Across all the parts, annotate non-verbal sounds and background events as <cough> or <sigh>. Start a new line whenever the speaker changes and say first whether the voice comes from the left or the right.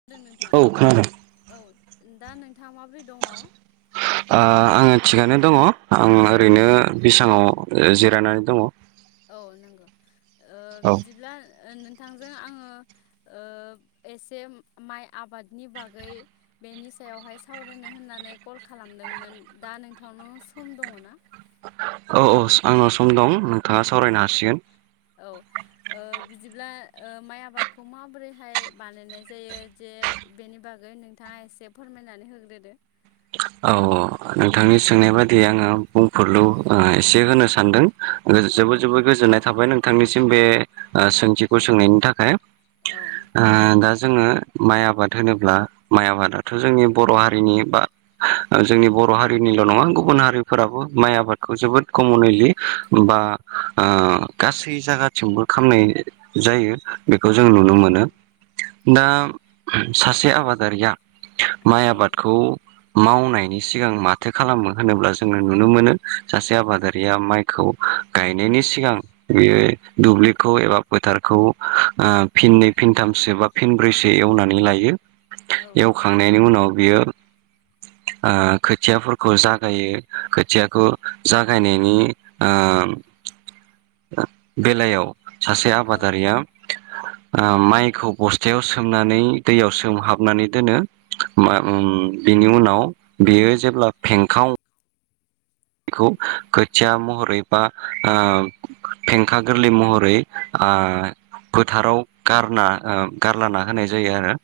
left: होनदों नोंथां
right: औ खोनादों।
left: औ दा नोंथाङा माबोरै दङ
right: आं आङो थिगानो दङ आं ओरैनो बेसाङाव जिरायनानै दङ
left: औ नंगौ ओ
right: औ
left: बिदिब्ला नोंथांजों आङो ओ एसे माइ आबादनि बागै बेनि सायावहाय सावरायनो होननानै कल खालामदोंमोन दा नोंथांनाव सम दङ ना
right: औ औस आंनाव सम दं नोंथाङा सावरायनो हासिगोन
left: औ ओ बिदिब्ला ओ माइ आबादखौ माबोरैहाय बानायनाय जायो जे बेनि बागै नोंथाङा एसे फोरमायनानै होग्रोदो
right: औ औ नोंथांनि सोंनाय बादियै आङो बुंफोरलु एसे होनो सानदों
left: औ
right: जोबोद जोबोद
left: नोंथां
right: गोजोननाय थाबाय नोंथांनिसिम बे सोंथिखौ सोंनायनि थाखाय
left: औ
right: ओ दा जोङो माइ आबाद होनोब्ला माइ आबादाथ' जोंनि बर' हारिनि बा जोंनि बर' हारिनिल' नङा गुबुन हारिफोराबो माइ आबादखौ जोबोद कमनिलि बा ओ गासै जायगाथिंबो खामनाय जायो बेखौ जों
left: औ
right: नुनो
left: नंगौ
right: मोनो दा सासे आबादारिया माइ
left: औ
right: आबादखौ मावनायनि सिगां माथो खालामो होनोब्ला जोङो नुनो मोनो सासे आबादारिया माइखौ गायनायनि सिगां बेयो दुब्लिखौ एबा फोथारखौ ओ फिननै फिनथामसोबा फिनब्रैसो एवनानै लायो
left: औ
right: एवखांनायनि उनाव बियो ओ खोथियाफोरखौ जागायो खोथियाखौ जागायनायनि ओ ओ बेलायाव सासे
left: औ
right: आबादारिया ओ माइखौ बस्थायाव सोमनानै दैयाव सोमहाबनानै दोनो मा
left: औ नंगौ
right: ओम बिनि उनाव बेयो जेब्ला फेंखाव खौ खोथिया महरै बा ओ फेंखा गोरलै महरै आ फोथाराव गारना ओ गारलाना होनाय जायो आरो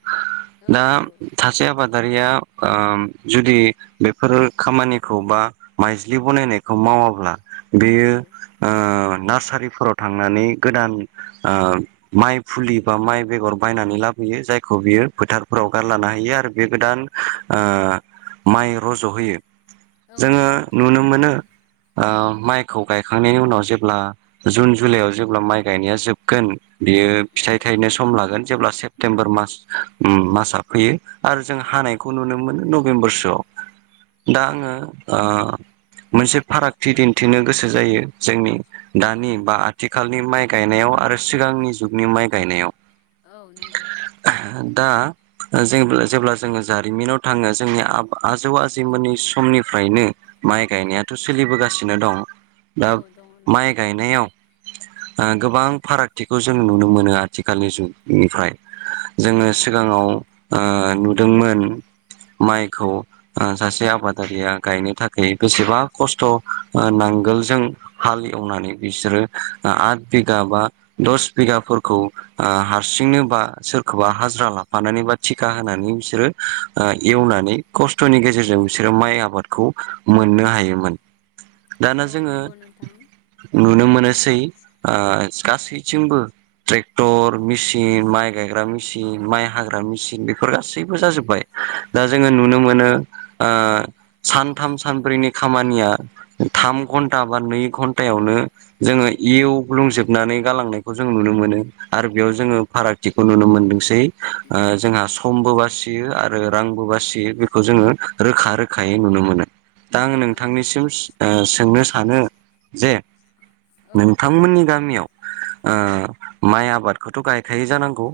left: औ
right: दा
left: नंगौ
right: सासे आबादारिया ओ जुदि बेफोर खामानिखौ बा माइज्लि बनायनायखौ मावा अब्ला
left: औ
right: बेयो ओ नार्सारिफोराव थांनानै गोदानओ। माइ फुलि बा माइ बेगर बायनानै लाबोयो जायखौ बियो फोथारफोराव गारलानो हायो आरो बे गोदान। ओ माइ रज' होयो।
left: औ
right: जोङो
left: नंगौ नोंथां
right: नुनो मोनो ओ माइखौ गायखांनायनि उनाव जेब्ला जुन जुलाइआव जेब्ला माइ गायनाया जोबगोन। बियो
left: औ
right: फिथाइ थायनो सम लागोन जेब्ला सेप्तेम्बर मास मासआ फोयो आरो जों
left: औ
right: हानायखौ नुनो मोनो नभेम्बरसोआव
left: औ
right: दा आङो।
left: नंगौ
right: ओ मोनसे फारागथि दिन्थिनो गोसो जायो जोंनि दानि बा आथिखालनि माइ गायनायाव आरो सिगांनि जुगनि माइ गायनायाव।
left: औ नंगौ।
right: दा ज जेब्ला जोङो जारिमिनाव थाङो जोंनि आ आजौ आजौमोननि समनिफ्रायनो माइ गायनायाथ' सोलिबोगासिनो दं दा
left: औ दङ
right: माइ
left: नोंथां
right: गायनायाव ओ गोबां फारागथिखौ जों नुनो मोनो आथिखालनि जुगनिफ्राय।
left: औ
right: जोङो
left: नंगौ
right: सिगाङाव ओ नुदोंमोन माइखौ सासे आबादारिया गायनो थाखाय बेसेबा खस्थ' नांगोलजों हाल एवनानै बिसोरो आद बिगा बा दस बिगाफोरखौ हारसिंनो बा सोरखौबा हाजिरा ला नानै बा थिखा होनानै बिसोरो एवनानै खस्थ'नि गेजेरजों बिसोरो माइ आबादखौ मोननो हायोमोन। दाना
left: औ
right: जोङो
left: नंगौ नोंथां
right: नुनो मोनोसै ओ गासैथिंबो ट्रेक्टर मेचिन माइ गायग्रा मेचिन माइ हाग्रा मेचिन बेफोर गासैबो जाजोब्बाय। दा जोङो
left: औ
right: नुनो
left: नंगौ
right: मोनो। ओ सथाम सानब्रैनि खामानिया थाम घन्टा बा नै घन्टायावनो जोङो इउ ब्लुंजोबनानै गालांनायखौ नुनो मोनो। आरो बेयाव जोंङोफारागथिखौनुनो मोनो। समबो बासियो आरो रांबो बासियो बेखौ जोङो रोखा रोखायै नुनो मोनो। दा आं
left: औ नंगौ नोंथां
right: नोंथांनिसिम ओ सोंनो सानो जे
left: औ
right: नोंथांमोननि गामियाव ओ
left: औ
right: माइ आबादखौथ' गायखायै जानांगौ?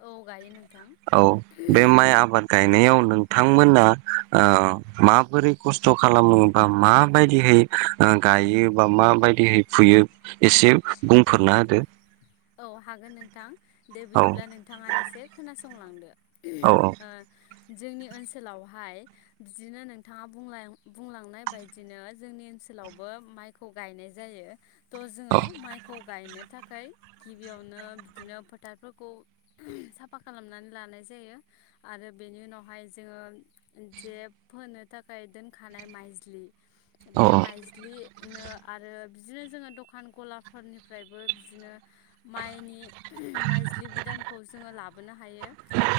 left: औ गायो नोंथां
right: औ बे माइ आबाद गायनायाव नोंथांमोना ओ माबोरै खस्थ' खालामोबा माबायदिहै गायो बा माबायदिहै फुयो? एसे बुंफोरना होदो।
left: औ हागोन नोंथां दे
right: औ
left: बिदिब्ला नोंथाङा एसे खोनासंलांदो।
right: औ
left: ओ जोंनि ओनसोलावहाय बिदिनो नोंथाङा बुंलां-बुंलांनाय बायदिनो जोंनि ओनसोलावबो माइ खौ गायनाय जायो। थ'
right: औ
left: जोङो माइखौ गायनो थाखाय गिबियावनो बिदिनो फोथारफोरखौ साफा खालामनानै लानाय जायो। आरो बेनि उनावहाय जोङो जे फोनो थाखाय दोनखानाय माइज्लि बे माइज्लि नो आरो बिदिनो जोङो दखान गलाफोरनिफ्रायबो बिदिनो माइनि माइज्लि बिदानखौ जोङो लाबोनो हायो।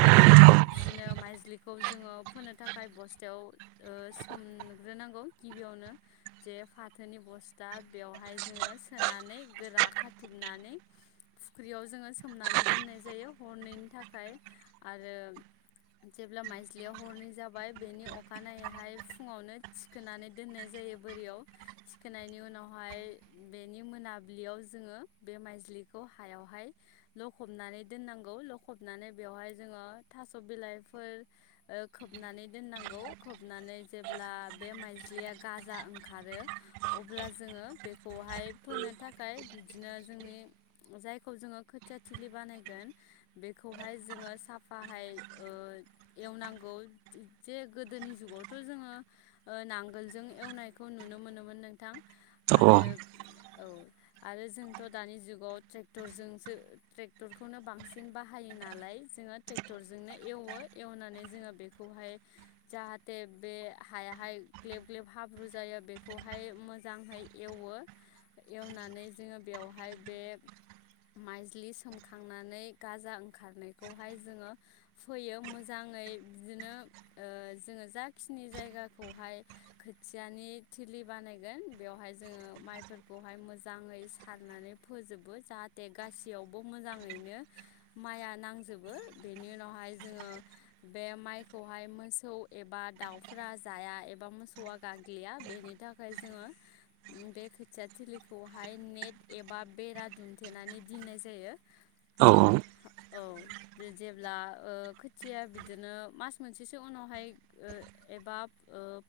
left: आरो बिदिनो माइज्लिखौ जोङो फोननो थाखाय बस्थायाव ओ सोमग्रोनांगौ गिबियावनो। जे फाथोनि बस्था बेवहाय जोङो सोनानै गोरा खाथुमनानै फुख्रियाव जोङो सोमनानै दोननाय जायो हरैनायनि थाखाय। आरो जेब्ला माइजलियाव हरनै जाबाय बेनि अखानायैहाय फुङावनो थि खोनानै दोननाय जायो बोरियाव थिखोनायनि उनावहाय बेनि मोनाबिलियाव जोङो बे माइ ज्लिखौ हायावहाय लखबनानै दोननांगौ लखबनानै बेवहाय जोङो थास' बिलाइफोर खोबनानै दोननांगौ खोबनानै जेब्ला बे माइज्लिया गाजा ओंखारो अब्ला जोङो बेखौहाय फोनो थाखाय बिदिनो जोंनि जायखौ जोङो खोथिया थिलि बानायगोन बेखौहाय जोङो साफाहाय ओ एवनांगौ जे गोदोनि जुगावथ' जोङो नांगोलजों एवनायखौ नुनो मोनोमोन नोंथां आरो औ आरो जोंथ' दानि जुगाव ट्रेक्टरजोंसो ट्रेक्टरखौनो बांसिन बाहायो नालाय जोङो ट्रेक टरजोंनो एवो एवनानै जोङो बेखौहाय जाहाथे बे हायाहाय ग्लेब ग्लेब हाब्रु जायो बेखौहाय मोजांहै एवो एवनानै जोङो बेवहाय बे माइज्लि सोमखांनानै गाजा ओंखारनायखौहाय जोङो फैयो मोजाङै बिदिनो जोङो जाखिनि जायगाखौहाय खोथियानि थिलि बानायगोन बेवहाय जोङो माइफोरखौहाय मोजाङै सारनानै फोजोबो जाहाथे गासैयावबो मोजाङैनो माइआ नांजोबो बेनि उनावहाय जोङो बे माइखौहाय मोसौ एबा दाउफ्रा जाया एबा मोसौआ गाग्लिया बेनि थाख खाय जोङो बे खोथिया थिलिखौहाय नेट एबा बेरा दुमथेनानै दोननाय जायो।
right: औ औ
left: औ जेब्ला खोथिया बिदिनो मास मोनसेसो उनावहाय एबा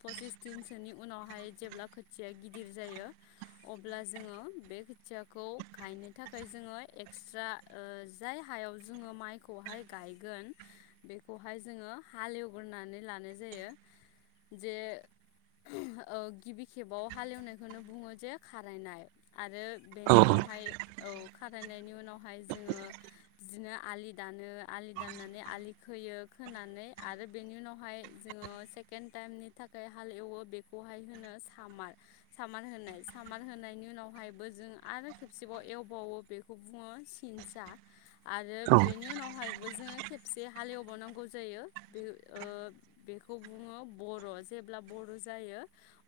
left: फसिस दिनसोनि उनावहाय जेब्ला खोथिया गिदिर जायो अब्ला जोङो बे खोथियाखौ गायनो थाखाय जोङो एक्सट्रा जाय हायाव जोङो माइखौहाय गायगोन बेखौहाय जोङो हालेवग्रोनानै लानाय जायो जे गिबि खेबाव हालेवनायखौनो बुङो जे खारायनाय आरो
right: औ
left: बेनि उनावहाय औ खारायनायनि उनावहाय जोङो बिदिनो आलि दानो आलि दाननानै आलि खोयो खोनानै आरो बेनि उनावहाय जोङो सेकेन्ड टाइमनि थाखाय हाल एवो बेखौहाय होनो सामार सामार होनाय सामार होनायनि उनावहायबो जों आरो खेबसेबाव एवबावो बेखौ बुङो सिनसा आरो बेनि उनावहायबो जोङो खेबसे हालेवबावनांगौ जायो बे बेखौ बुङो बर' जेब्ला बर' जायो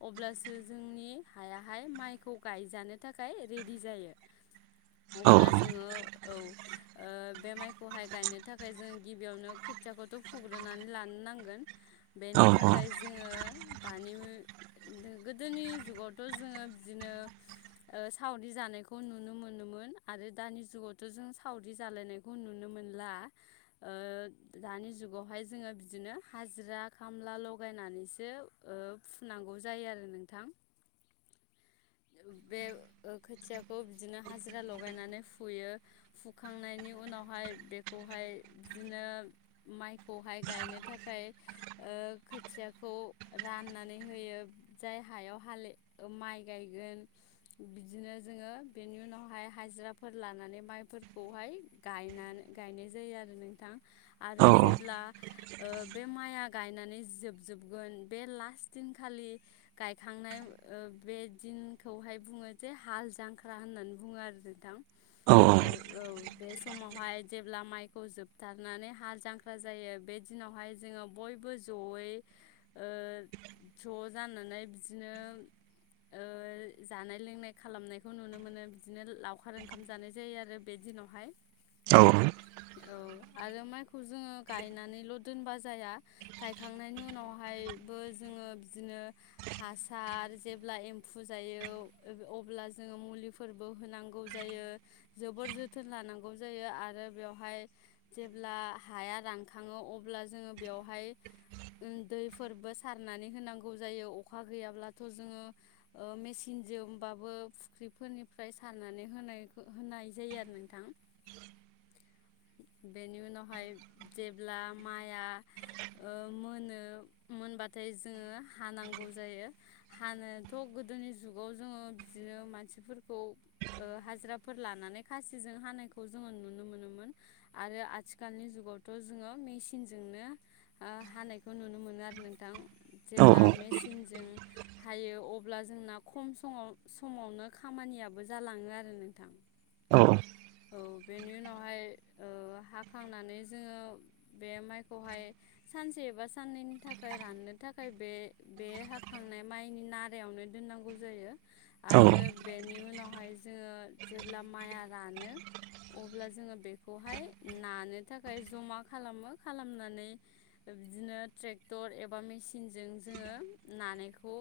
left: अब्लासो जोंनि हायाहाय माइखौ गायजानो थाखाय रेडि जायो।
right: औ
left: अब्ला जोङो औ बे माइखौहाय गायनो थाखाय जों गिबियावनो खोथियाखौथ' फुग्रोनानै लानो नांगोन
right: औ
left: बेनि
right: औ
left: थाखाय जोङो दानि गोदोनि जुगावथ' जोङो बिदिनो सावरि जानाय खौ नुनो मोनोमोन आरो दानि जुगावथ' जों सावरि जालायनायखौ नुनो मोनला। दानि जुगावहाय जोङो बिदिनो हाजिरा खामला लगायनानैसो फुनांगौ जायो आरो नोंथां। बे खोथियाखौ बिदिनो हाजिरा लगायनानै फुयो। फुखांनायनि उनावहाय बेखौहाय बिदिनो माइखौहाय गायनो थाखाय खोथियाखौ राननानै होयो जाय हायाव हाले ओ माइ गायगोन बिदिनो जोङो बेनि उनावहाय हाजिराफोर लानानै माइफोरखौहाय गायनान गायनाय जायो आरो नों थां आरो जेब्ला ओ बे माइआ गायनानै जोबजोबगोन बे लास्ट दिनखालि गायखांनाय ओ बे दिनखौहाय बुङो जे हाल जांख्रा होननानै बुङो आरो नोंथां औ औ बे समावहाय जेब्ला माइखौ जोबथारनानै हाल जांख्रा जायो बे दिनावहाय जोङो बयबो जयै ओ ज' जानानै बिदिनो ओ जानाय लोंनाय खालामनाय खौ नुनो मोनो बिदिनो लावखार ओंखाम जानाय जायो आरो बे दिनावहाय
right: औ
left: औ आरो माइखौ जोङो गायनानैल' दोनबा जाया गायखांनायनि उनावहायबो जोङो बिदिनो हासार जेब्ला एम्फौ जायो अ-अब्ला जोङो मुलिफोरबो होनांगौ जायो जोबोर जोथोन लानांगौ जायो आरो बेवहाय जेब्ला हाया रानखाङो अब्ला जोङो बेवहाय उम दैफोरबो सारनानै होनांगौ जायो अखा गैयाब्लाथ' जोङो ओ मेसिनजोंबाबो फु ख्रिफोरनिफ्राय सारनानै होनायखो होनाय जायो आरो नोंथां। बेनि उनावहाय जेब्ला माइआ ओ मोनो मोनबाथाय जोङो हानांगौ जायो। हानोथ' गोदोनि जुगाव जोङो बिदिनो मानसिफोरखौ ओ हाजिराफोर लानानै खासिजों हानायखौ जोङो नुनो मोनोमोन। आरो आथिखालनि जुगावथ' जोङो मेचिनजोंनो ओ हानायखौ नुनो मोनो आरो नोंथां। जेब्ला मेसिनजों हायो अब्ला जोंना खम समाव समावनो खामानियाबो जालाङो आरो नोंथां।
right: औ।
left: औ बेनि उनावहाय ओ हाखांनानै जोङो बे माइखौहाय सानसे एबा साननैनि थाखाय राननो थाखाय बे बे हाखांनाय माइनि नार राआवनो दोननांगौ जायो आरो बेनि उनावहाय जोङो जेब्ला माइआ रानो अब्ला जोङो बेखौहाय नानो थाखाय जमा खालामो खालामनानै ओ बिदिनो ट्रेक्टर एबा मेसिनजों जोङो नानायखौ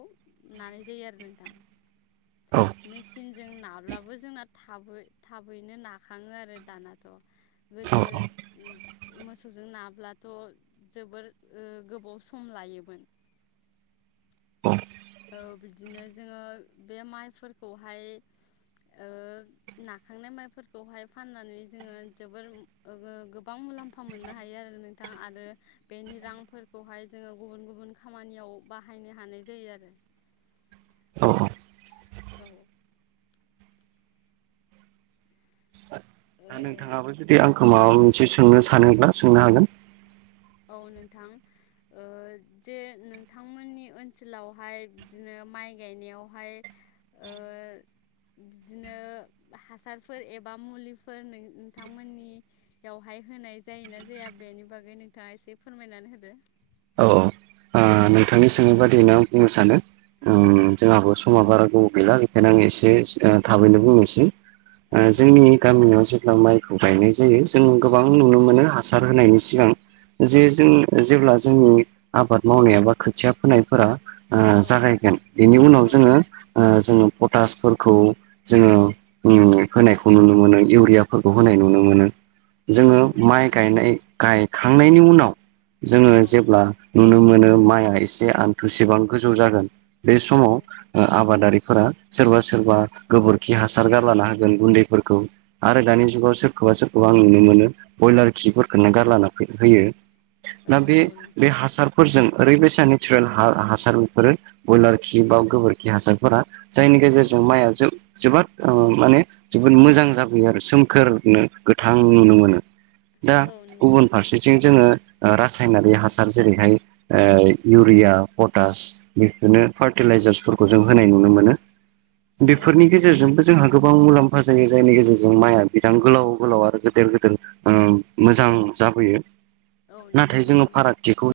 left: नानाय जायो आरो नोंथां। मेसिनजों नाब्लाबो जोंना थाबै थाबैनो नाखाङो आरो दानाथ'।
right: औ
left: गोदो उम मोसौजों नाब्लाथ' जोबोर ओ गोबाव सम लायोमोन। औ बिदिनो जोङो बे माइफोर खौहाय ओ नाखांनाय माइफोरखौहाय फाननानै जोङो जोबोर ओ गो-गोबां मुलाम्फा मोननो हायो आरो नों थां आरो बेनि रांफोरखौहाय जोङो गुबुन गुबुन खामानियाव बाहायनो हानाय जायोआरो।
right: औ औ।
left: औ औ।
right: दा
left: ओ
right: नोंथाङाबो जुदि आंखौ माबा मोनसे सोंनो सानोब्ला सोंनो हागोन।
left: औ नोंथां। ओ जे नोंथांमोननि ओनसोलावहाय बिदिनो माइ गायनायावहाय ओ बिदिनो हासारफोर एबा मुलिफोर नों नोंथांमोननि बेवहाय होनाय जायोना जाया बेनि बागै नों थाङा एसे फोरमायनानै होदो।
right: औ औ ओ नोंथांनि सोंनाय बादियैनो आं बुंनो सानो
left: औ
right: उम जोंहाबो समा बारा गोबाव गैला। बेखायनो आं एसे ओ थाबैनो बुंनोसै ओ
left: औ नंगौ
right: जोंनि
left: नोंथां
right: गामियाव जेब्ला माइखौ गायनाय जायो जों गोबां नुनो मोनो हासार होनायनि सिगां जे जों जेब्ला जोंनि आबाद मावनाया बा खोथिया फोनायफोरा ओ
left: औ
right: जागायगोन बेनि उनाव
left: औ
right: जोङो ओ जोङो पटासफोरखौ जोङो <unintelligible> होनायखौ नुनो मोनो, इउरियाफोरखौ होनाय नुनो मोनो।
left: औ
right: जोङो
left: नंगौ
right: माइ
left: नोंथां
right: गायनाय, गायखांनायनि उनाव जोङो
left: औ
right: जेब्ला नुनो मो नो माइआ एसे आन्थुसेबां गोजौ जागोन बे
left: औ
right: समाव ओ आबादारिफोरा सोरबा सोरबा गोबोरखि हासार गारलाना होगोन गुन्दैफोरखौ आरो दानि जुगाव सोरखौबा सोरखौबा आं नुनो मोनो बयलार खिफोरखौनो गारलाना फो होयो।
left: औ
right: दा बे
left: नंगौ
right: बे
left: नोंथां
right: हासार फोरजों ओरैबायसा नेचारेल हा-हासार बेफोरो बयलार खि बा गोबोरखि हासारफोरा जायनि
left: औ
right: गेजेरजों माइआ जौ जोबोद ओ माने जोबोद मोजां जाबोयो आरो सोमखोरनो गोथां नुनो मोनो। दा
left: औ नंगौ
right: गुबुन
left: नोंथां
right: फारसेथिं जोङो रासायनारि हासार जेरैहाय ओ इउरिया, पटास बेफोरनो फार्टिलाइजार्सफोरखौ जों होनाय नुनो मोनो।
left: औ
right: बेफोरनि गेजेरजोंबो जोंहा गोबां मुलाम्फा जोंनि जायनि गेजेरजों माइया बिदां गोलाव गोलाव आरो गोदोर गोदोर उम मोजां जाबोयो।
left: औ नंगौ
right: नाथाय जोङो
left: नोंथां
right: फारागथिखौ